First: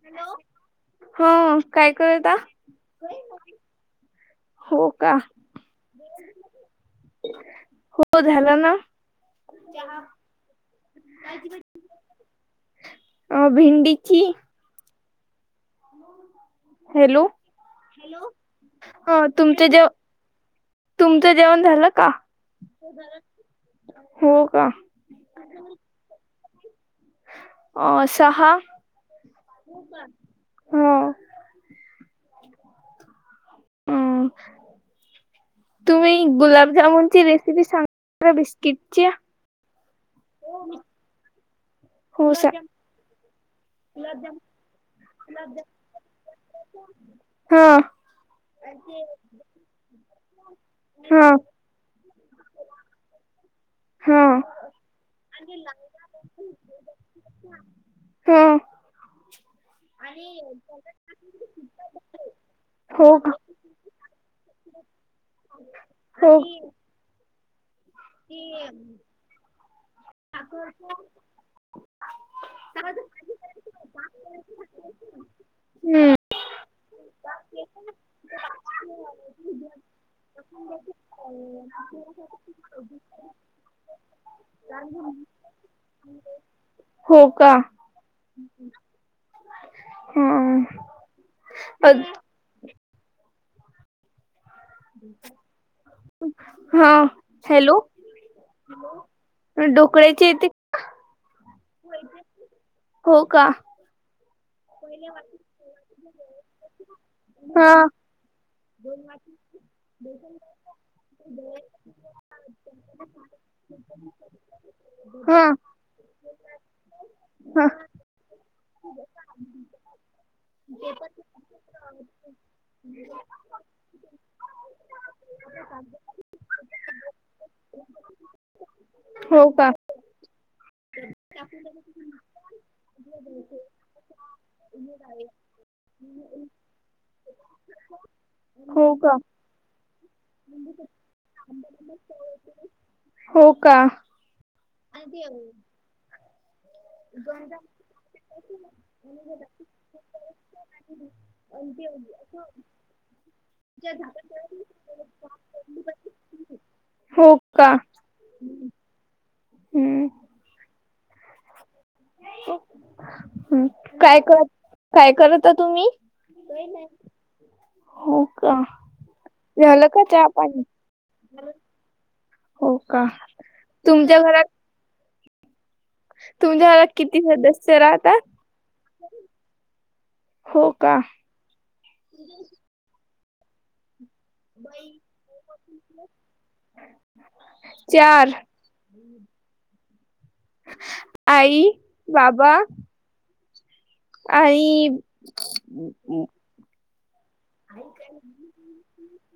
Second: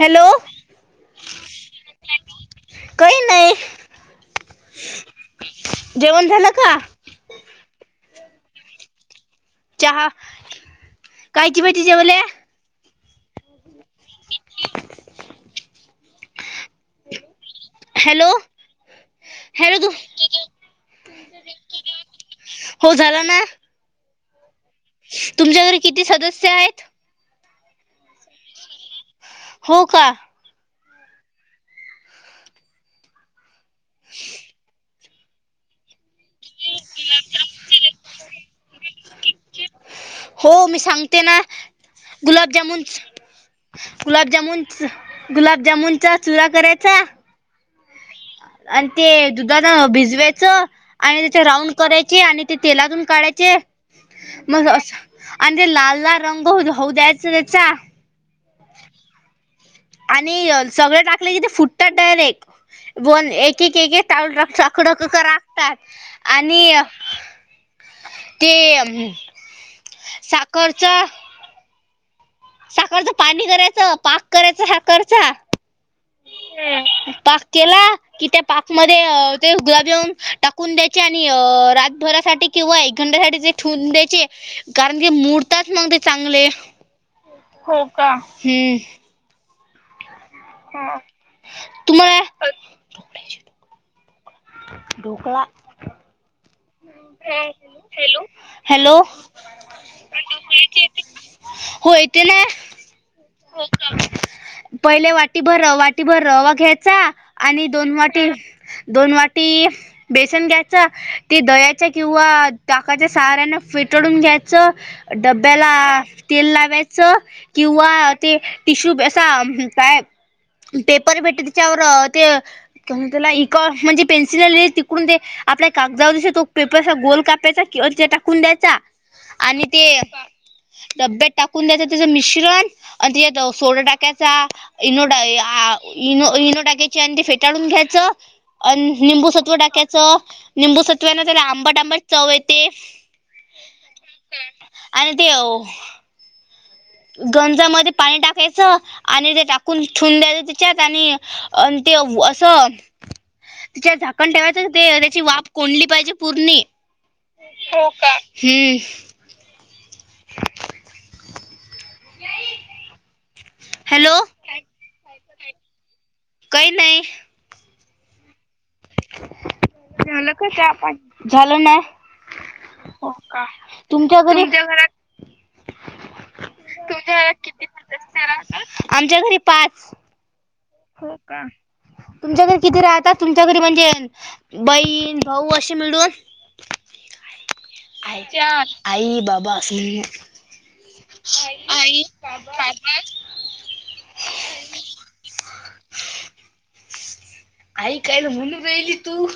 Hello हो काय करूता काही नाही हो का जेवण झालं का हो झाला ना चहा कायची भाजी जेवल्या अ भिंडीची [unintelligible] हॅलो हॅलो हा तुमचं हॅलो जेव तू तुमचं जेवण झालं का? हो झाला ना. हो का? तुमच्या घरी किती सदस्य आहेत? अ सहा हो का हो [unintelligible] तुम्ही गुलाब जामुनची रेसिपी सांगता बिस्किटची? हो मी सांगते ना हो सा गुलाबजामुन गुलाबजामुन गुलाबजामुनचा चुरा करायचा. हा आणि ते दुधात भिजवायचं आणि हा त्याच्या राऊंड करायचे आणि ते तेलातून काढायचे. हा मज असं आणि ते लाल लाल रंग होऊ द्यायचं त्याचा हो आणि सगळे टाकले कि ते फुटतात डायरेक्ट. हो का [unintelligible] हो आणि हम्म ते साखरचं साखरचं पाणी करायचं पाक करायच साखरचा पाक केला? कि त्या पाकमध्ये ते गुलाबजामन टाकून द्यायचे आणि रातभरासाठी किंवा एक घंट्यासाठी ते ठेवून द्यायचे कारण ते मुरतात मग ते चांगले. हो का? हो का हम्म हम्म. ह तुम्हाला ढोकळा हा हॅलो हॅलो ढोकळ्याची होय ते ना हो का? पहिले वाटी भर वाटी भर रवा घ्यायचा आणि हा दोन वाटी दोन वाटी बेसन घ्यायच ते दह्याच्या किंवा काकाच्या साऱ्याना फेटळून घ्यायचं हा डब्याला तेल लावायचं. हा किंवा ते टिशू असा काय? पेपर भेटते त्याच्यावर ते त्याला इक म्हणजे पेन्सिली तिकडून ते आपल्या कागदावर जस तो पेपरचा गोल कापायचा किंवा तिथ टाकून द्यायचा. हो आणि का ते डब्यात टाकून द्यायच त्याचं मिश्रण आणि त्याच्यात सोडा टाकायचा. इनो इनो टाका्यची आणि ते फेटाळून घ्यायचं. अन, हो का लिंबू सत्व डाक्यात च निंबू सत्वाना तर आंबाट आंबाट चव येते. हो का [unintelligible] गंजामध्ये पाणी टाकायचं आणि ते टाकून ठेवू द्यायच, त्याच्यात आणि आणि ते वस तिच्यावर झाकण ठेवायचं ते त्याची वाफ कोणली पाहिजे पूर्णी. हो का, हम्म हम्म, [inaudible] हम्. हॅलो काय कर काय करता तुम्ही? काही नाही हो का. झालं का चहा पाणी? झालं ना हो का. तुमच्या घरात तुमच्याला किती सदस्य राहता? हो. हो का. तुमच्याकरी किती राहतात? तुमच्या घरी म्हणजे - - बहीण, भाऊ अशी मिळून चार. आई, बाबा असली- -आई, बाबा- - आई आई कायला म्हणु रायली तू.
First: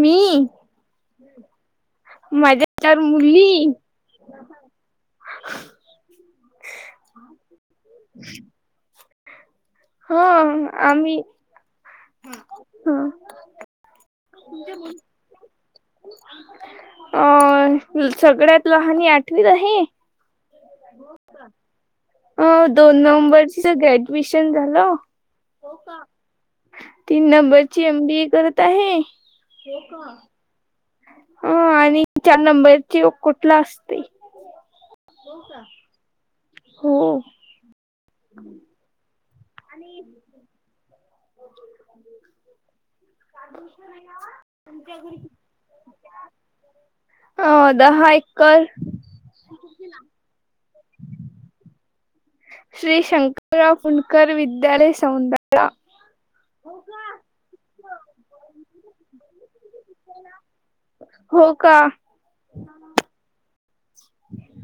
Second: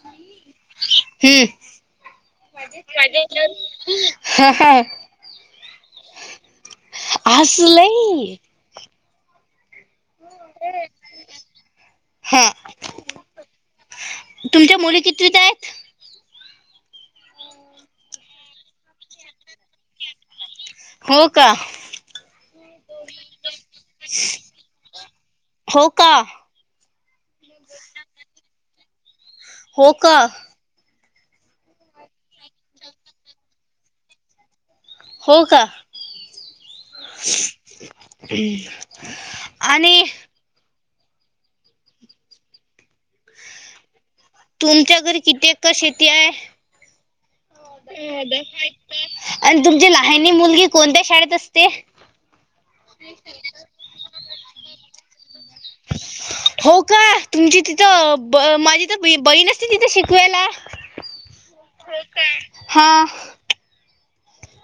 मी. हम्म माझ्या चार मुली. हा हां. आस लई. हं आम्ही हा ह. तुमच्या मुली कितवीत आहेत? अ सगळ्यात लहाणी आठवीत आहे. हो का. अ दोन नंबरच ग्रॅजुएशन झालं. हो का तीन नंबरची एम बी ए करत आहे होका. हं आणि चार नंबरची व कुठला असतयं - - हो का हं. ह् आणि [unintelligible] तुमच्या घरी किती एकर शेती हाय? अ दहा एकर आणि तुमची लहानी मुलगी कोणत्या शाळेत असते? श्री शंकरराव पुंडकरर् विद्यालय सौंदलगा. हो का. तुमची तिथं माझी तर बहीणच त -तिथे शिकवायला. हो का. हा.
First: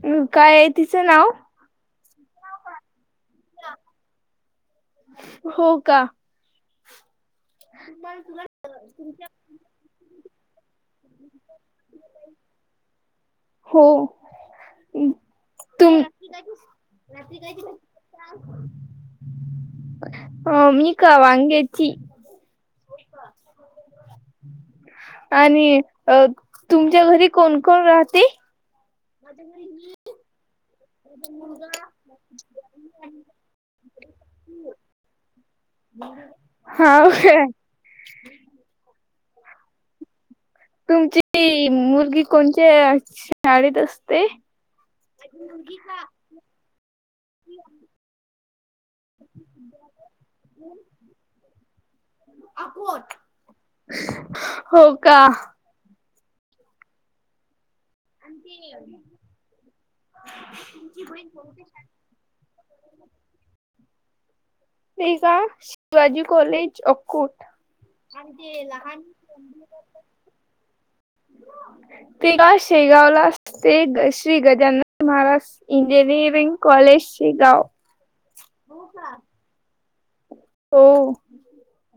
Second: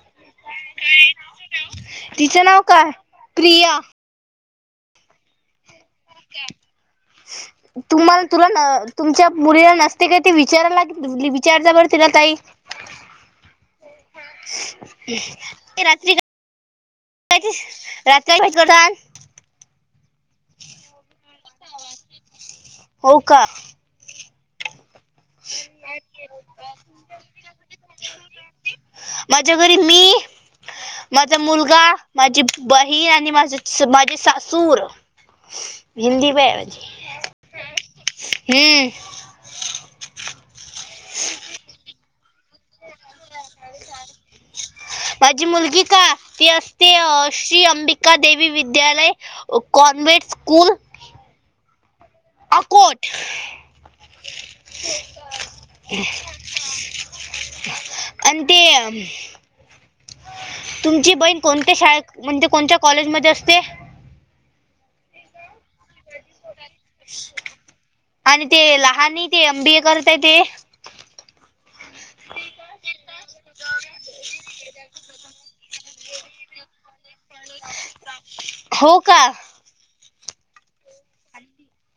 अ काय आहे तिचं नाव? तिचं नाव काय प्रिया. हो का. [inaudible] तुम्हाला तुला न तुमच्या मुलीला नसते काही ते विचारायलाग विचारता बर तिला ताई. [inaudible] हो. तुम - - काय ते? [unintelligible] हो. मी का वांग्याची. हो का. आणि अ तुमच्या घरी कोण कोण राहते? माझ्या घरी मी माझा मुलगा, माझी बहीण आणि माझ माझी सासूर हिंदी [unintelligible] माझी हा काय हम. तुमची मुलगी कोणत्या शाळेत असते? ते श्री अंबिका देवी विद्यालय कॉन्व्हेंट स्कूल अकोट हो का. ऑंटी तुमची बहीण कोणत्या शाळेत म्हणजे कोणत्या कॉलेजमध्ये असते. रेजा शिवाजी कॉलेज अक्कूट आणि ते लहान ये ते एम बी ए करतय ते तेका शेगावला असते ते ग श्री गजानन महाराज इंजिनिअरिंग कॉलेज शे गाव. हो का हो.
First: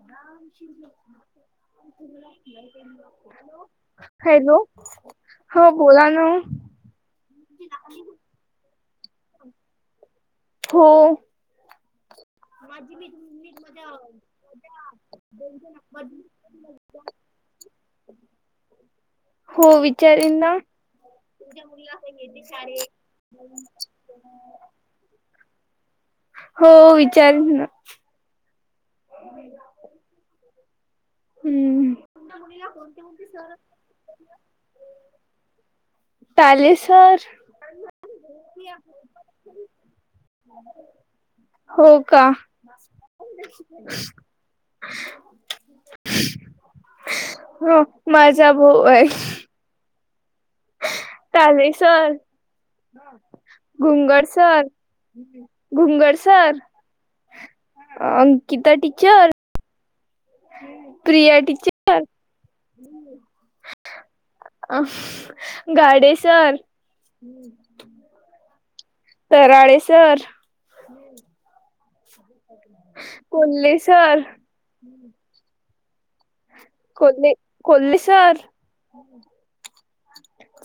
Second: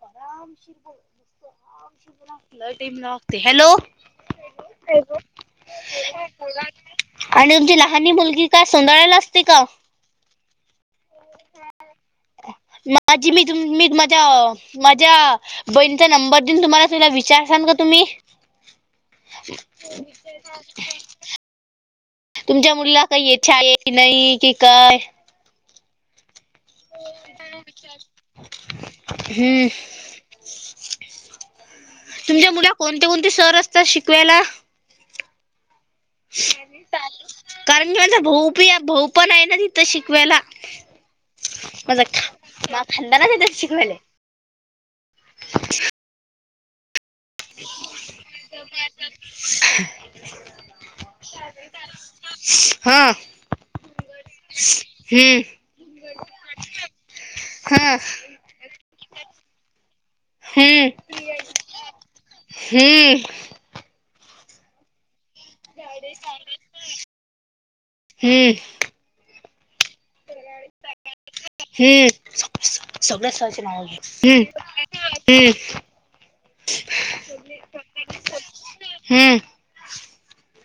पगा लय टीम लागते हॅलो हॅलो हो बोला ना आणि तुमची लहनी मुलगी का सोंदाळ्याला असते का? हो. माझी मी तु मी माझ्या माझ्या बहीणीचा नंबर देऊन तुम्हाला [unintelligible] विचार शानं का तुम्ही हो विचारीन ना तुमच्या मुलीला काय येचाये की नही कि काय हो, विचारीन ना हुं हम्म तुमच्या मुलीला कोणते कोणते सर असतात शिकवायला? ताले सर कारण की माझा भऊ पी, भाऊ पण हाय ना तिथं शिकवायला. हो मजा का ख, माझा खांदाना तिथंच शिकवायले हो, माझा भाऊ हाय. ताले हां भुंगर सर हं भुंगर सर हा अं की त्या टीचर हम्म प्रिया टीचर. हम्म अ गाडेसर हुं हुं पराळे सर. हुं सगळ्या सर ची कोल्हे नावं घे सर हुं हुं कोल्ले कोल्ले सर. हम्म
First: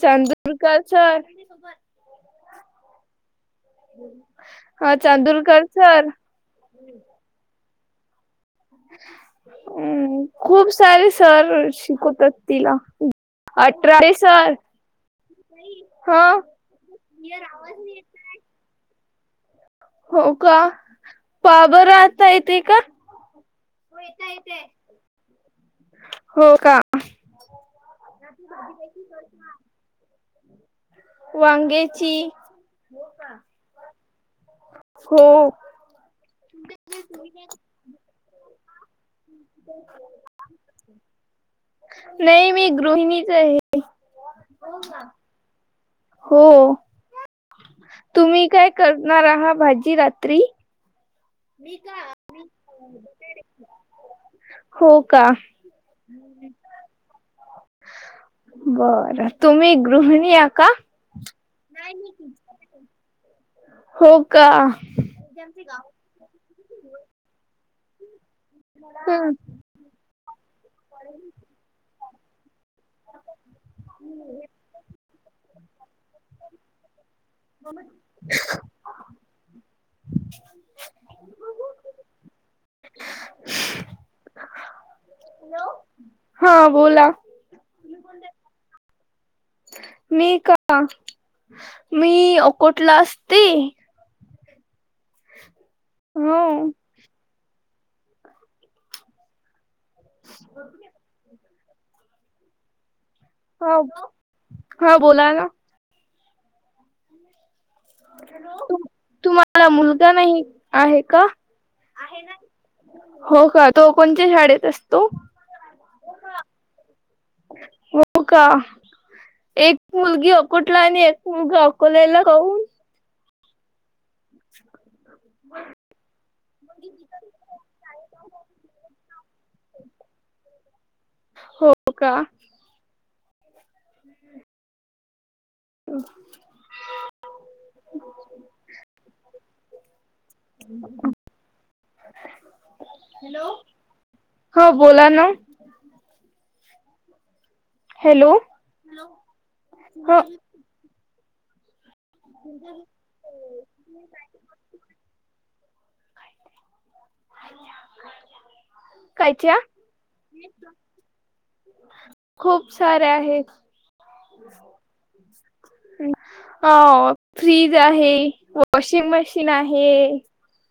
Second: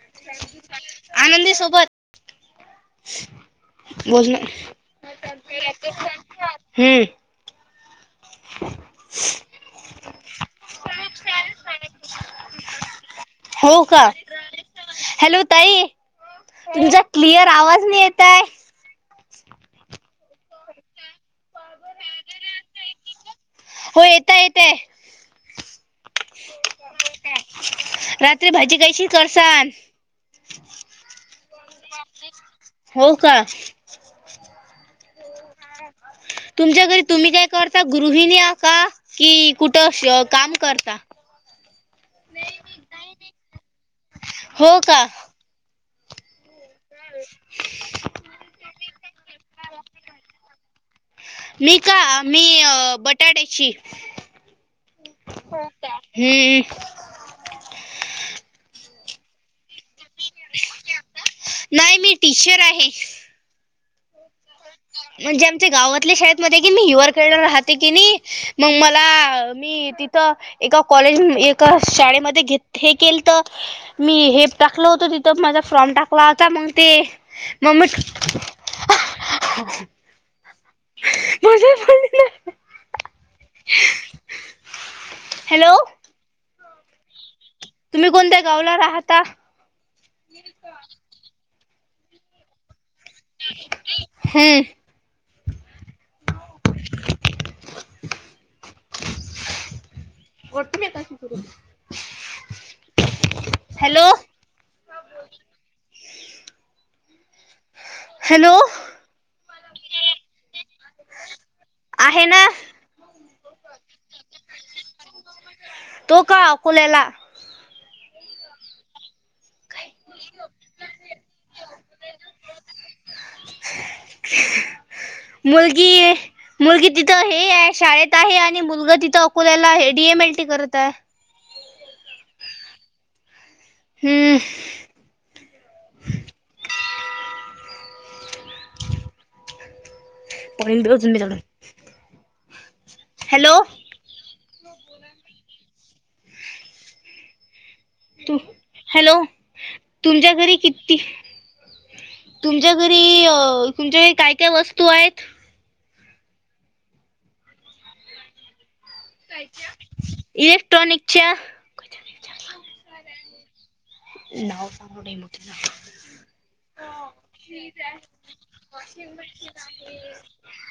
चांंदुरकर सर. आनंदी बोल सोबत ना हा चांदूरकर सर हुं [unintelligible] हुं हुं खूप सारे सर शिकवतात तिला हो का अठरावे सर हॅलो ताई ताई हा क्लिअर आवाज तुम्ही येताय. हो का? पहा बर आता येतय का? हो, येता येतय. हो का? रात्री भाजी कशी करसान वांग्याची हो का? हो. तुमच्या घरी तुम्ही काय करता? गृहिणी आ का? की कुठं श काम करता? नाही, मी गृहिणीच आहे. हो का? हो. तुम्ही काय करणार आहा भाजी रात्री? मी का? मी- बटाट्याची. हो का हम्म. बरं. तुम्ही- गृहिणी आहा का [unintelligible] नाही मी टीचर आहे. हो का? म्हणजे आमच्या गावातल्या शाळेतमध्ये की नी? [unintelligible] राहते की नाही? मग हं, मला- मी तिथं एका कॉलेज, एका शाळेमध्ये घेत हे केल त. मी हे टाकल होत तिथं. माझा फॉर्म टाकला होता. मग ते- म, ह [inaudible] हॅलो. हा बोला. तुम्ही कोणत्या गावला राहता? मी का? मी अकोटला असती. हम. हो. कोट [unintelligible] हो ब. हा बोला ना. हॅलो. तुम्हाला मुलगा नाही आहे का? आहे ना. हो का? तो कोणती शाळेत असतो? तो का? अकोल्याला. हो का? एक मुलगी अकुटला आणि एक मुलगा अकोल्या ला काऊन? मुलगी- मुलगी तिथं हे आहे शाळेत आहे. आणि मुलगा तिथं अकोल्याला हे डी एम एल टी करत आहे. हो का? हं. ह, पऽ हॅलो. हो, बोला नं. Hello hello. ह तुमच्या घरी किती? तुमच्या घरी तुमच्याकरी काय काय वस्तू आहेत? कायच्या? इलेक्ट्रॉनिकच्या. खूप साऱ्या आहेत नाव सांगू [unintelligible] अच् अ फ्रिज आहे. वॉशिंग मशीन आहे.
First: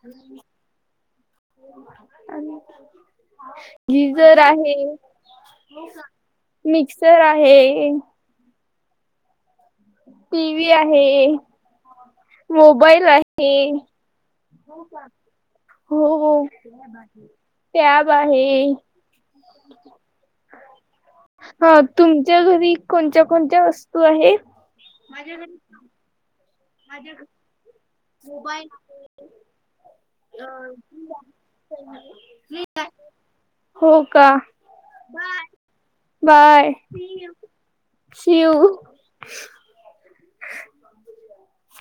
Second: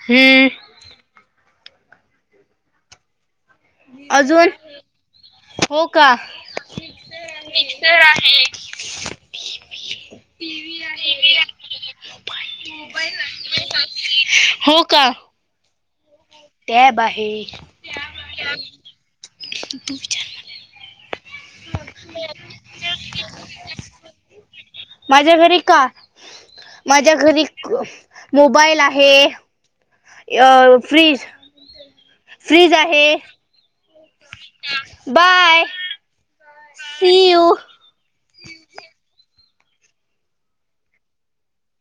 हम्म [inaudible] गीझर अजून आहे. हो का मिक्सर आहे. आहे एक. टी व्ही आहे. मोबाईल आहे. हो का? हो. हो. टॅब आहे टॅब आहे. हा. तुमच्या घरी कोणत्या कोणत्या वस्तू आहेत? माझ्या घरी - माझ्या घरी मोबाईल आहे. अ फ्रीज- फ्रीज आहे. हो का? बाय. सि यु. सिव. [inaudible]